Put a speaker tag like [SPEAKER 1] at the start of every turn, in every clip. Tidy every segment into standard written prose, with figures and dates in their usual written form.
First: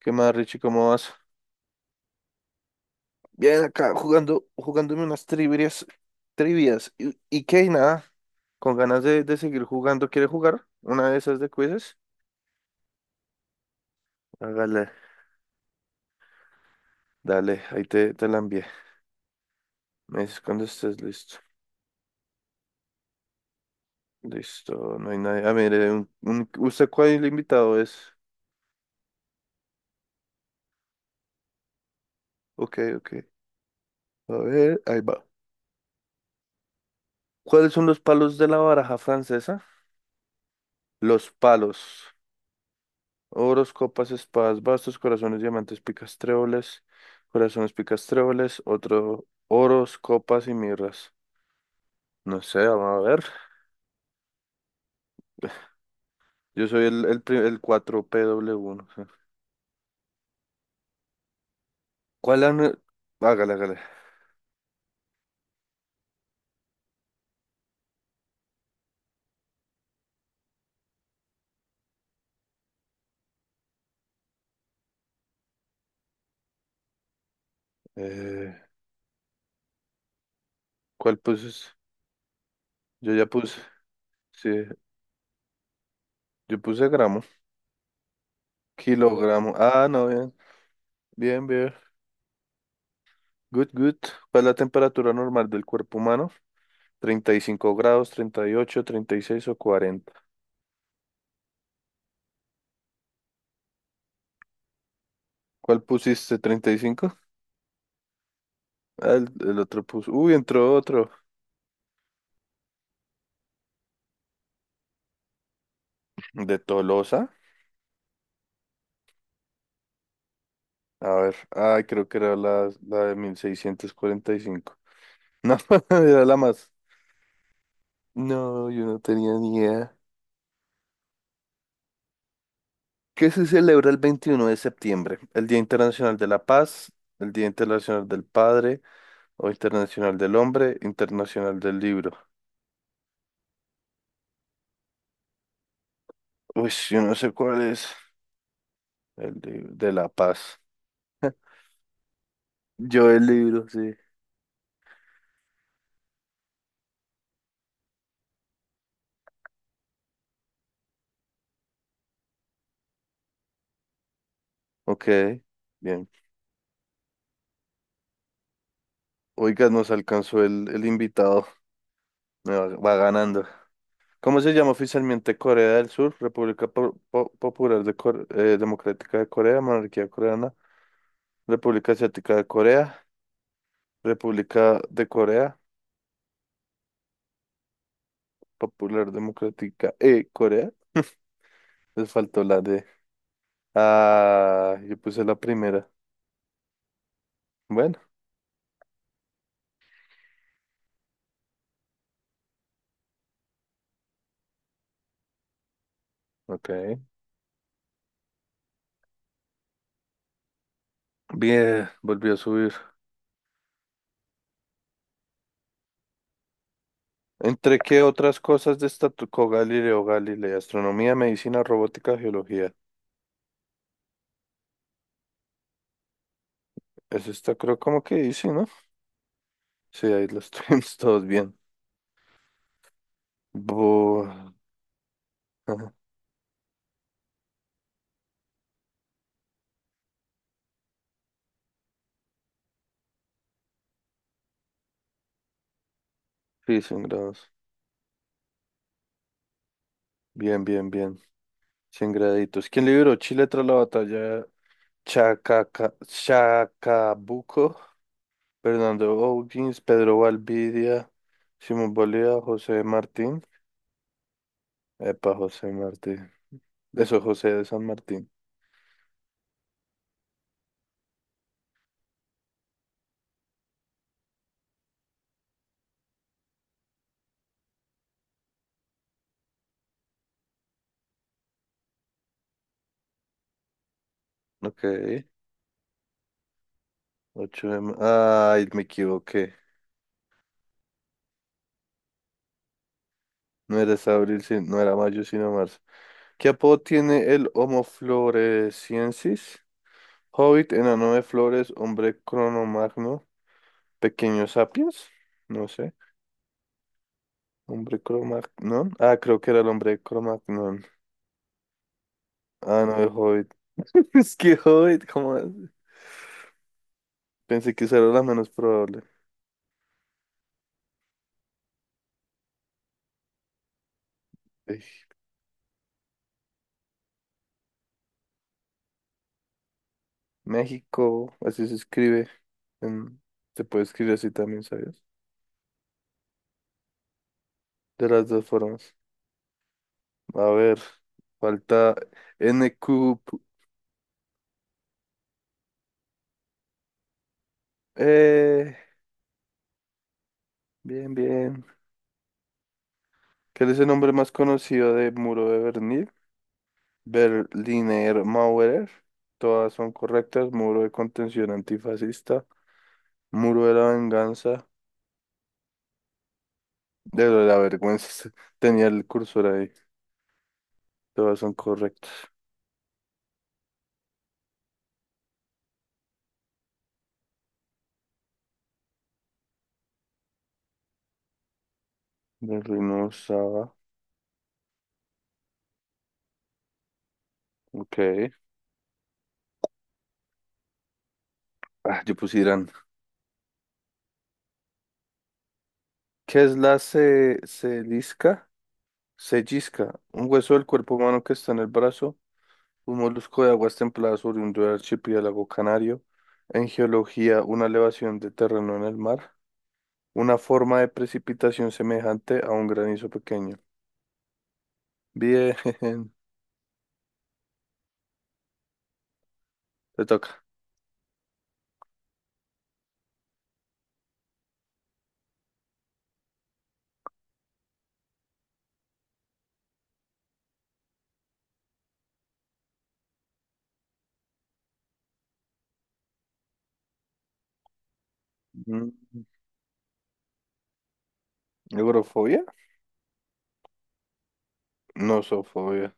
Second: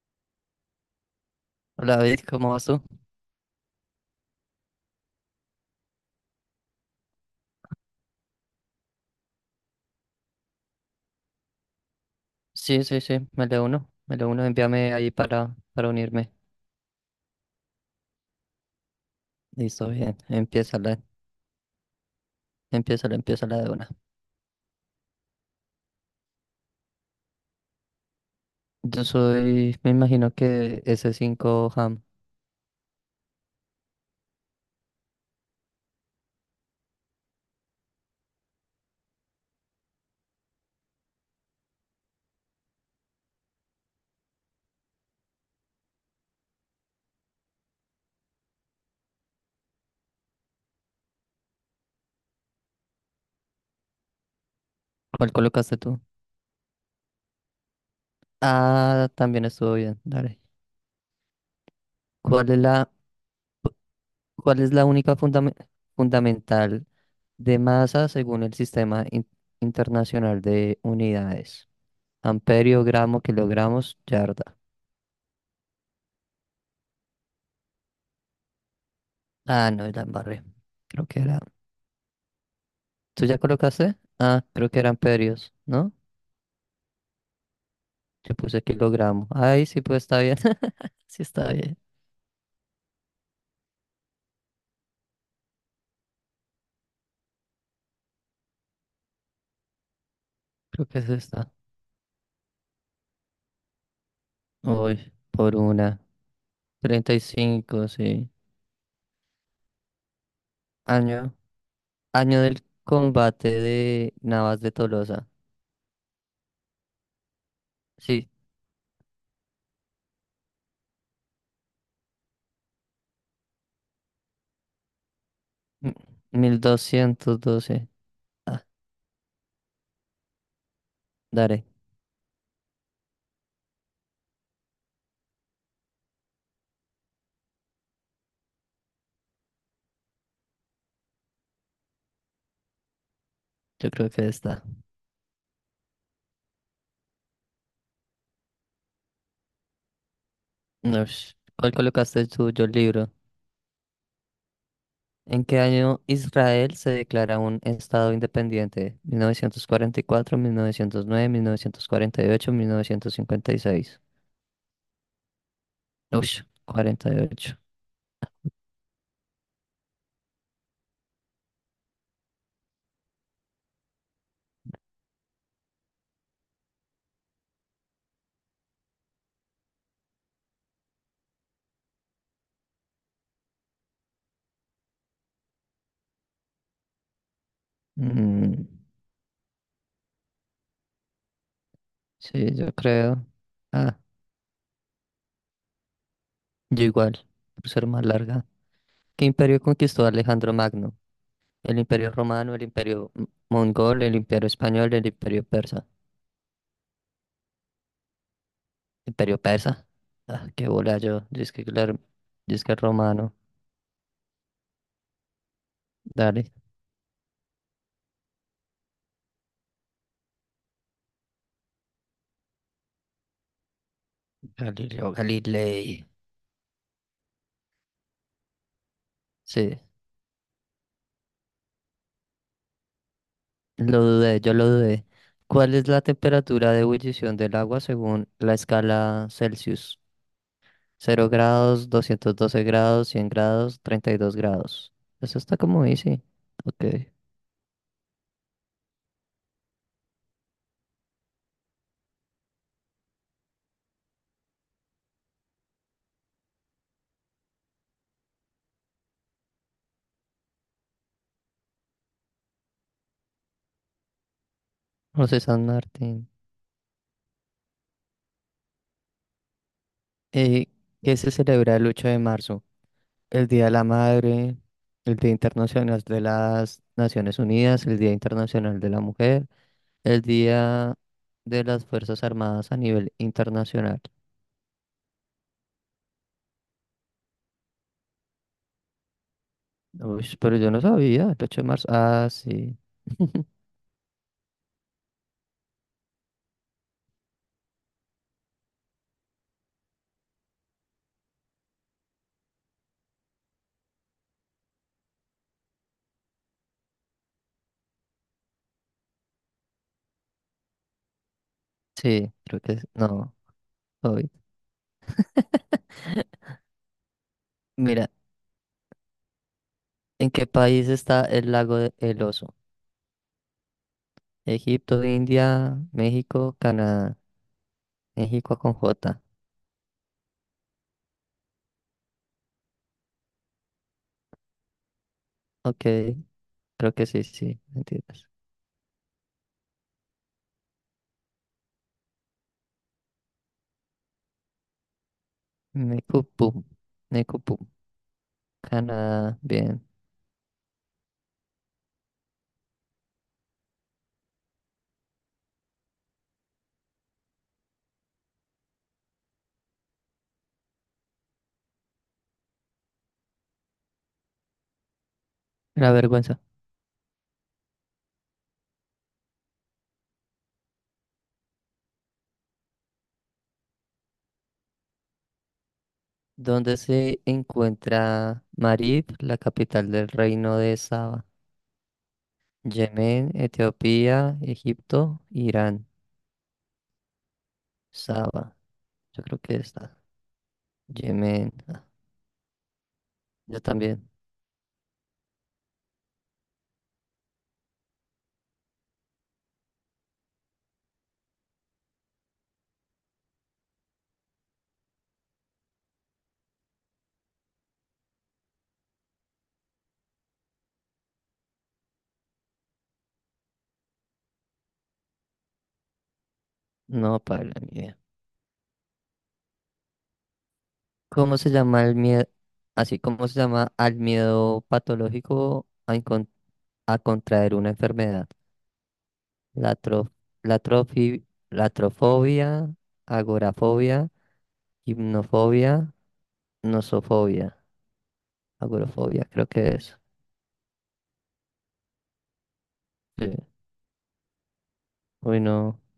[SPEAKER 1] ¿Qué más, Richie? ¿Cómo vas?
[SPEAKER 2] Hola David, ¿cómo vas tú?
[SPEAKER 1] Bien, acá jugando, jugándome unas trivias. ¿Y qué? Y nada, con ganas de seguir jugando. ¿Quieres jugar una de esas de quizzes?
[SPEAKER 2] Sí, sí, sí, me le uno,
[SPEAKER 1] Hágale,
[SPEAKER 2] envíame ahí para unirme.
[SPEAKER 1] dale, ahí te la envié.
[SPEAKER 2] Listo, bien,
[SPEAKER 1] Me dices cuando estés listo.
[SPEAKER 2] empieza la de una.
[SPEAKER 1] Listo, no hay nadie. Ah, mire, ¿usted cuál invitado es?
[SPEAKER 2] Yo soy, me imagino que ese cinco Ham.
[SPEAKER 1] Ok, ok. A ver, ahí va. ¿Cuáles son los palos de la baraja francesa? Los palos. Oros, copas, espadas, bastos, corazones, diamantes, picas, tréboles, corazones, picas, tréboles, otro, oros, copas y mirras. No sé, vamos a ver.
[SPEAKER 2] ¿Cuál colocaste tú?
[SPEAKER 1] Yo soy el 4PW1. Sí.
[SPEAKER 2] Ah, también estuvo bien, dale.
[SPEAKER 1] ¿Cuál
[SPEAKER 2] ¿Cuál es
[SPEAKER 1] han...
[SPEAKER 2] la,
[SPEAKER 1] Hágale, hágale.
[SPEAKER 2] cuál es la única fundamental de masa según el Sistema Internacional de Unidades? Amperio, gramo, kilogramos, yarda.
[SPEAKER 1] Eh,
[SPEAKER 2] Ah, no, la embarré. Creo
[SPEAKER 1] ¿Cuál
[SPEAKER 2] que era.
[SPEAKER 1] puse? Yo
[SPEAKER 2] ¿Tú
[SPEAKER 1] ya
[SPEAKER 2] ya
[SPEAKER 1] puse.
[SPEAKER 2] colocaste? Ah,
[SPEAKER 1] Sí,
[SPEAKER 2] creo que eran perios, ¿no?
[SPEAKER 1] yo puse gramo.
[SPEAKER 2] Yo puse kilogramos.
[SPEAKER 1] Kilogramo.
[SPEAKER 2] Ahí sí,
[SPEAKER 1] Ah,
[SPEAKER 2] pues
[SPEAKER 1] no,
[SPEAKER 2] está
[SPEAKER 1] bien.
[SPEAKER 2] bien. Sí
[SPEAKER 1] Bien,
[SPEAKER 2] está
[SPEAKER 1] bien.
[SPEAKER 2] bien.
[SPEAKER 1] Good, good. ¿Cuál es la temperatura normal del cuerpo humano? Treinta y cinco grados, treinta treinta y ocho treinta y seis o cuarenta.
[SPEAKER 2] Creo que es esta. Uy, por
[SPEAKER 1] ¿Cuál
[SPEAKER 2] una.
[SPEAKER 1] pusiste? ¿Treinta y
[SPEAKER 2] treinta
[SPEAKER 1] cinco?
[SPEAKER 2] y cinco sí.
[SPEAKER 1] Ah, el otro puso. Uy, entró otro.
[SPEAKER 2] Año. Año del combate de Navas de Tolosa.
[SPEAKER 1] De Tolosa.
[SPEAKER 2] Sí.
[SPEAKER 1] A ver. Ay, creo que era la de 1645. No,
[SPEAKER 2] m-
[SPEAKER 1] era la
[SPEAKER 2] mil
[SPEAKER 1] más.
[SPEAKER 2] doscientos doce Ah,
[SPEAKER 1] No, yo no tenía ni idea.
[SPEAKER 2] daré.
[SPEAKER 1] ¿Qué se celebra el 21 de septiembre? El Día Internacional de la Paz, el Día Internacional del Padre, o Internacional del Hombre, Internacional del Libro.
[SPEAKER 2] Yo creo que está.
[SPEAKER 1] Uy, yo no sé cuál es. De la Paz.
[SPEAKER 2] Ush. ¿Cuál colocaste tú, yo el
[SPEAKER 1] Yo
[SPEAKER 2] libro?
[SPEAKER 1] el libro, sí.
[SPEAKER 2] ¿En qué año Israel se declara un estado independiente? Mil novecientos cuarenta y cuatro, nueve, ocho, 1944, 1909, 1948, 1956.
[SPEAKER 1] Ok, bien.
[SPEAKER 2] Uy, 48.
[SPEAKER 1] Oiga, nos alcanzó el invitado. Me va ganando. ¿Cómo se llama oficialmente Corea del Sur? Popular de Democrática de Corea, Monarquía Coreana, República Asiática de Corea, República de Corea,
[SPEAKER 2] Mm,
[SPEAKER 1] Popular Democrática de Corea. Les faltó
[SPEAKER 2] sí,
[SPEAKER 1] la
[SPEAKER 2] yo
[SPEAKER 1] de...
[SPEAKER 2] creo. Ah,
[SPEAKER 1] Ah, yo puse la primera.
[SPEAKER 2] yo igual, por ser
[SPEAKER 1] Bueno,
[SPEAKER 2] más larga. ¿Qué imperio conquistó Alejandro Magno? El imperio romano, el imperio mongol, el imperio español, el imperio persa.
[SPEAKER 1] ok.
[SPEAKER 2] ¿Imperio persa? Ah, qué bola yo. Yo es que,
[SPEAKER 1] Bien,
[SPEAKER 2] claro,
[SPEAKER 1] volvió a
[SPEAKER 2] yo es
[SPEAKER 1] subir.
[SPEAKER 2] que romano. Dale.
[SPEAKER 1] ¿Entre qué otras cosas destacó Galileo Galilei? Astronomía, medicina, robótica, geología.
[SPEAKER 2] Galileo Galilei.
[SPEAKER 1] Eso está, creo, como que dice, ¿no?
[SPEAKER 2] Sí.
[SPEAKER 1] Sí, ahí lo estuvimos todos bien.
[SPEAKER 2] Lo
[SPEAKER 1] Bu-
[SPEAKER 2] dudé, yo lo dudé. ¿Cuál es la temperatura de ebullición del agua según la escala Celsius? 0 grados, 212 grados, 100 grados, 32 grados. Eso está como easy.
[SPEAKER 1] Sí,
[SPEAKER 2] Ok.
[SPEAKER 1] 100 grados. Bien, bien, bien. Cien graditos. ¿Quién libró Chile tras la batalla Chacabuco? Fernando O'Higgins, Pedro Valvidia, Simón Bolívar, José Martín. Epa,
[SPEAKER 2] José San
[SPEAKER 1] José
[SPEAKER 2] Martín.
[SPEAKER 1] Martín. Eso, José de San Martín.
[SPEAKER 2] Eh, ¿Qué se celebra el 8 de marzo? El Día de la Madre, el Día Internacional de las Naciones Unidas, el Día Internacional de la Mujer, el Día de las Fuerzas Armadas a nivel internacional.
[SPEAKER 1] Ok. Ay, me equivoqué.
[SPEAKER 2] Uy, pero yo no sabía, el 8 de marzo. Ah, sí.
[SPEAKER 1] No era hasta abril, no era mayo, sino marzo. ¿Qué apodo tiene el Homo floresiensis? Hobbit, enano de flores, hombre cronomagno. Pequeños sapiens, no sé. Hombre Cromagnon. Ah, creo que era el hombre Cromagnon.
[SPEAKER 2] Sí, creo que
[SPEAKER 1] Ah,
[SPEAKER 2] es.
[SPEAKER 1] no, el
[SPEAKER 2] No,
[SPEAKER 1] Hobbit.
[SPEAKER 2] hoy.
[SPEAKER 1] Es que Hobbit, ¿cómo es? Pensé que esa era
[SPEAKER 2] Mira,
[SPEAKER 1] la menos probable.
[SPEAKER 2] ¿en qué país está el lago de El Oso?
[SPEAKER 1] Ey,
[SPEAKER 2] Egipto, India, México, Canadá. México con J.
[SPEAKER 1] México, así se escribe. En- Se puede escribir así también, ¿sabes?
[SPEAKER 2] Ok, creo que sí, sí,
[SPEAKER 1] De las
[SPEAKER 2] mentiras.
[SPEAKER 1] dos formas. A ver, falta N Q.
[SPEAKER 2] Necupum, Necupum,
[SPEAKER 1] Eh,
[SPEAKER 2] Canadá, bien.
[SPEAKER 1] bien, bien. ¿Cuál es el nombre más conocido de Muro de Berlín? Berliner Mauer, todas son correctas, muro de contención antifascista, muro de la venganza,
[SPEAKER 2] La vergüenza.
[SPEAKER 1] de la vergüenza, tenía el cursor ahí, todas son correctas.
[SPEAKER 2] ¿Dónde se encuentra Marib, la capital del reino de Saba?
[SPEAKER 1] Berliner
[SPEAKER 2] Yemen,
[SPEAKER 1] Saba,
[SPEAKER 2] Etiopía, Egipto, Irán.
[SPEAKER 1] ok.
[SPEAKER 2] Saba. Yo creo que está. Yemen. Ah,
[SPEAKER 1] Ah, yo puse Irán.
[SPEAKER 2] yo también.
[SPEAKER 1] ¿Qué es la ce- ¿Celisca? Cellisca, un hueso del cuerpo humano que está en el brazo, un molusco de aguas templadas oriundo del archipiélago canario, en geología, una elevación de terreno en el mar. Una forma de precipitación semejante a un granizo pequeño. Bien,
[SPEAKER 2] No, para ni idea.
[SPEAKER 1] te toca.
[SPEAKER 2] ¿Cómo se llama el miedo? Así, ¿cómo se llama al miedo patológico a contraer una enfermedad? La, tro- la, trofi- Latrofobia, agorafobia, hipnofobia, nosofobia.
[SPEAKER 1] Mm,
[SPEAKER 2] Agorafobia, creo que es.
[SPEAKER 1] ¿agrofobia?
[SPEAKER 2] Sí.
[SPEAKER 1] No,
[SPEAKER 2] Uy, no,
[SPEAKER 1] zoofobia.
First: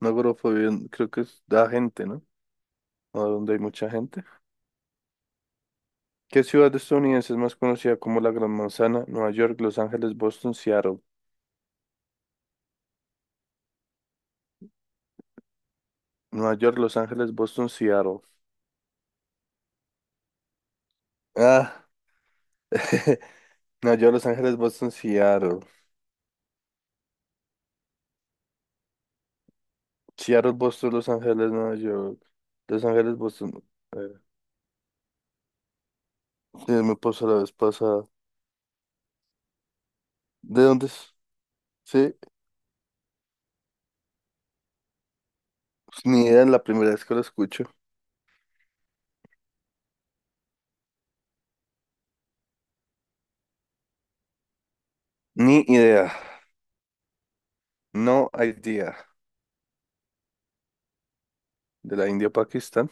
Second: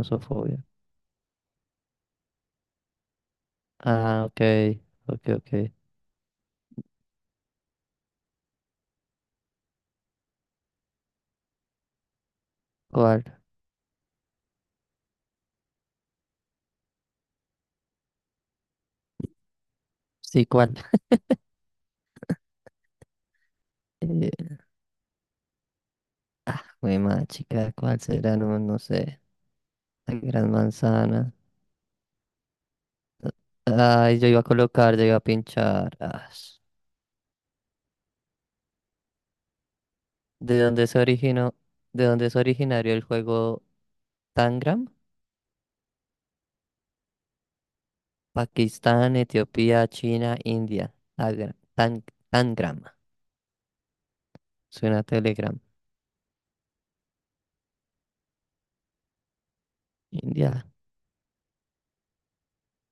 [SPEAKER 1] No, agrofobia creo que es da gente, ¿no? O donde hay mucha gente.
[SPEAKER 2] Ah, ok, ok, ok.
[SPEAKER 1] ¿Qué ciudad estadounidense es más conocida como la Gran Manzana? Nueva York, Los Ángeles, Boston, Seattle.
[SPEAKER 2] ¿Cuál?
[SPEAKER 1] Nueva York, Los Ángeles, Boston, Seattle.
[SPEAKER 2] Sí, ¿cuál?
[SPEAKER 1] Ah, Nueva York, Los
[SPEAKER 2] Eh,
[SPEAKER 1] Ángeles, Boston, Seattle.
[SPEAKER 2] jue madre, chica, ¿cuál será? No, no sé. La gran
[SPEAKER 1] Seattle, Boston, Los
[SPEAKER 2] manzana.
[SPEAKER 1] Ángeles, Nueva York. Los Ángeles, Boston. eh,
[SPEAKER 2] Ay, yo iba a colocar, yo iba a pinchar. As.
[SPEAKER 1] sí, me pasó la vez pasada.
[SPEAKER 2] ¿De
[SPEAKER 1] ¿De dónde
[SPEAKER 2] dónde se
[SPEAKER 1] es?
[SPEAKER 2] originó? ¿De
[SPEAKER 1] Sí,
[SPEAKER 2] dónde es originario el juego Tangram?
[SPEAKER 1] pues, ni idea, es la primera vez que lo escucho.
[SPEAKER 2] Pakistán, Etiopía, China, India. Tangram. Suena a Telegram.
[SPEAKER 1] Ni idea. No idea.
[SPEAKER 2] India.
[SPEAKER 1] De la India, Pakistán.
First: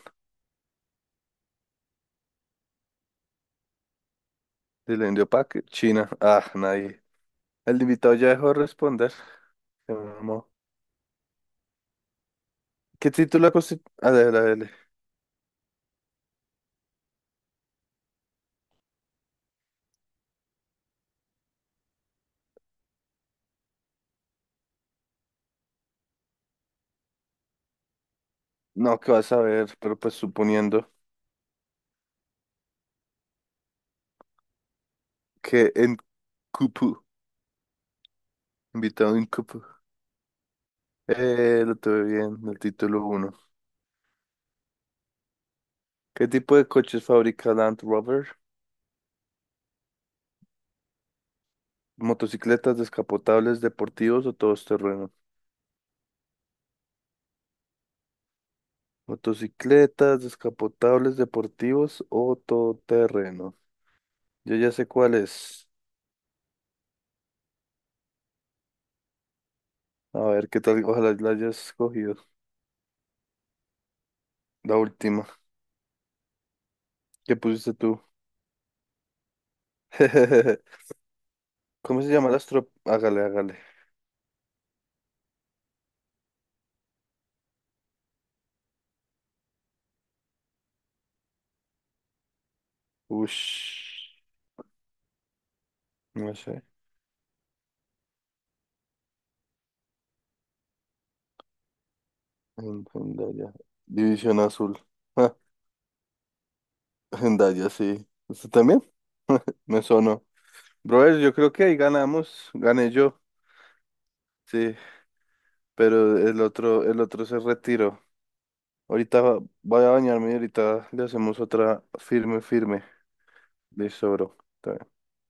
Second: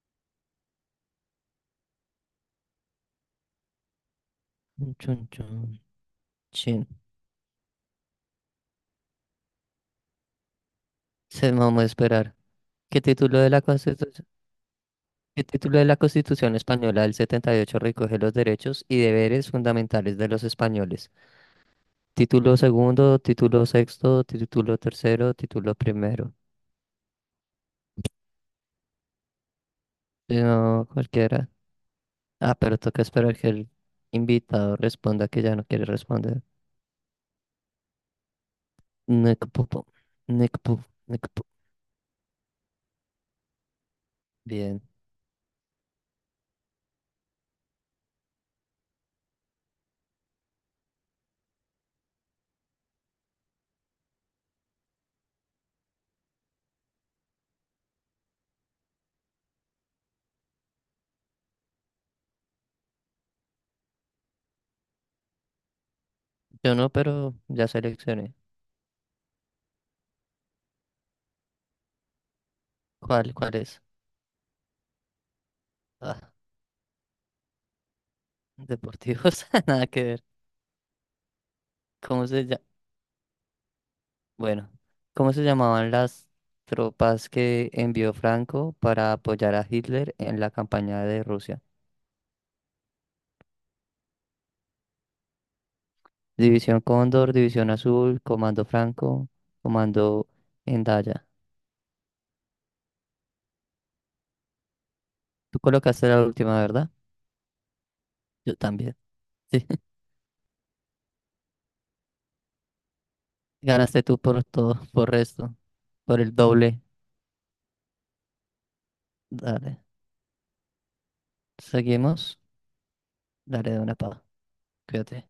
[SPEAKER 1] De la India,
[SPEAKER 2] Chun,
[SPEAKER 1] Pak-
[SPEAKER 2] chun.
[SPEAKER 1] China. Ah,
[SPEAKER 2] Chin.
[SPEAKER 1] nadie. El invitado ya dejó de responder. Se mamó.
[SPEAKER 2] Se vamos a esperar. ¿Qué
[SPEAKER 1] ¿Qué
[SPEAKER 2] título de
[SPEAKER 1] título
[SPEAKER 2] la
[SPEAKER 1] constituye? A
[SPEAKER 2] Constitución?
[SPEAKER 1] ver, a ver.
[SPEAKER 2] ¿Qué título de la Constitución Española del 78 recoge los derechos y deberes fundamentales de los españoles? Título segundo, título sexto, título tercero, título primero.
[SPEAKER 1] No, que vas a ver, pero pues
[SPEAKER 2] Si No,
[SPEAKER 1] suponiendo
[SPEAKER 2] cualquiera. Ah, pero toca esperar que el invitado responda que ya no
[SPEAKER 1] que
[SPEAKER 2] quiere
[SPEAKER 1] en
[SPEAKER 2] responder.
[SPEAKER 1] Cupu, invitado en
[SPEAKER 2] Nick
[SPEAKER 1] Cupu.
[SPEAKER 2] Pupo. Nick Pu- Nick Pu-
[SPEAKER 1] Lo tuve bien, el título uno.
[SPEAKER 2] Bien.
[SPEAKER 1] ¿Qué tipo de coches fabrica Land Rover? ¿Motocicletas, descapotables, deportivos o todoterreno? Motocicletas, descapotables, deportivos o todoterreno. Yo ya sé cuál es.
[SPEAKER 2] Yo no, pero ya seleccioné.
[SPEAKER 1] A ver, qué tal, ojalá la hayas cogido.
[SPEAKER 2] ¿Cuál es?
[SPEAKER 1] La última.
[SPEAKER 2] Ah,
[SPEAKER 1] ¿Qué pusiste tú?
[SPEAKER 2] deportivos, nada que ver.
[SPEAKER 1] ¿Cómo se
[SPEAKER 2] ¿Cómo
[SPEAKER 1] llama la
[SPEAKER 2] se llama?
[SPEAKER 1] astro...? Hágale, hágale.
[SPEAKER 2] Bueno, ¿cómo se llamaban las tropas que envió Franco para apoyar a Hitler en la campaña de Rusia?
[SPEAKER 1] Ush. No sé.
[SPEAKER 2] División Cóndor, División Azul, Comando Franco, Comando Endaya.
[SPEAKER 1] En- Hendaya. División Azul. Ah,
[SPEAKER 2] Tú colocaste la última, ¿verdad?
[SPEAKER 1] Hendaya, sí. ¿Usted
[SPEAKER 2] Yo
[SPEAKER 1] también?
[SPEAKER 2] también. Sí.
[SPEAKER 1] Me sonó. Brother, yo creo que ahí ganamos. Gané yo.
[SPEAKER 2] Ganaste tú por
[SPEAKER 1] Sí.
[SPEAKER 2] todo, por resto,
[SPEAKER 1] Pero
[SPEAKER 2] por el
[SPEAKER 1] el
[SPEAKER 2] doble.
[SPEAKER 1] otro, el otro se retiró. Ahorita
[SPEAKER 2] Dale.
[SPEAKER 1] voy a bañarme y ahorita le hacemos otra
[SPEAKER 2] Seguimos.
[SPEAKER 1] firme, firme.
[SPEAKER 2] Dale de una
[SPEAKER 1] Listo,
[SPEAKER 2] pava.
[SPEAKER 1] bro. Está bien.
[SPEAKER 2] Cuídate.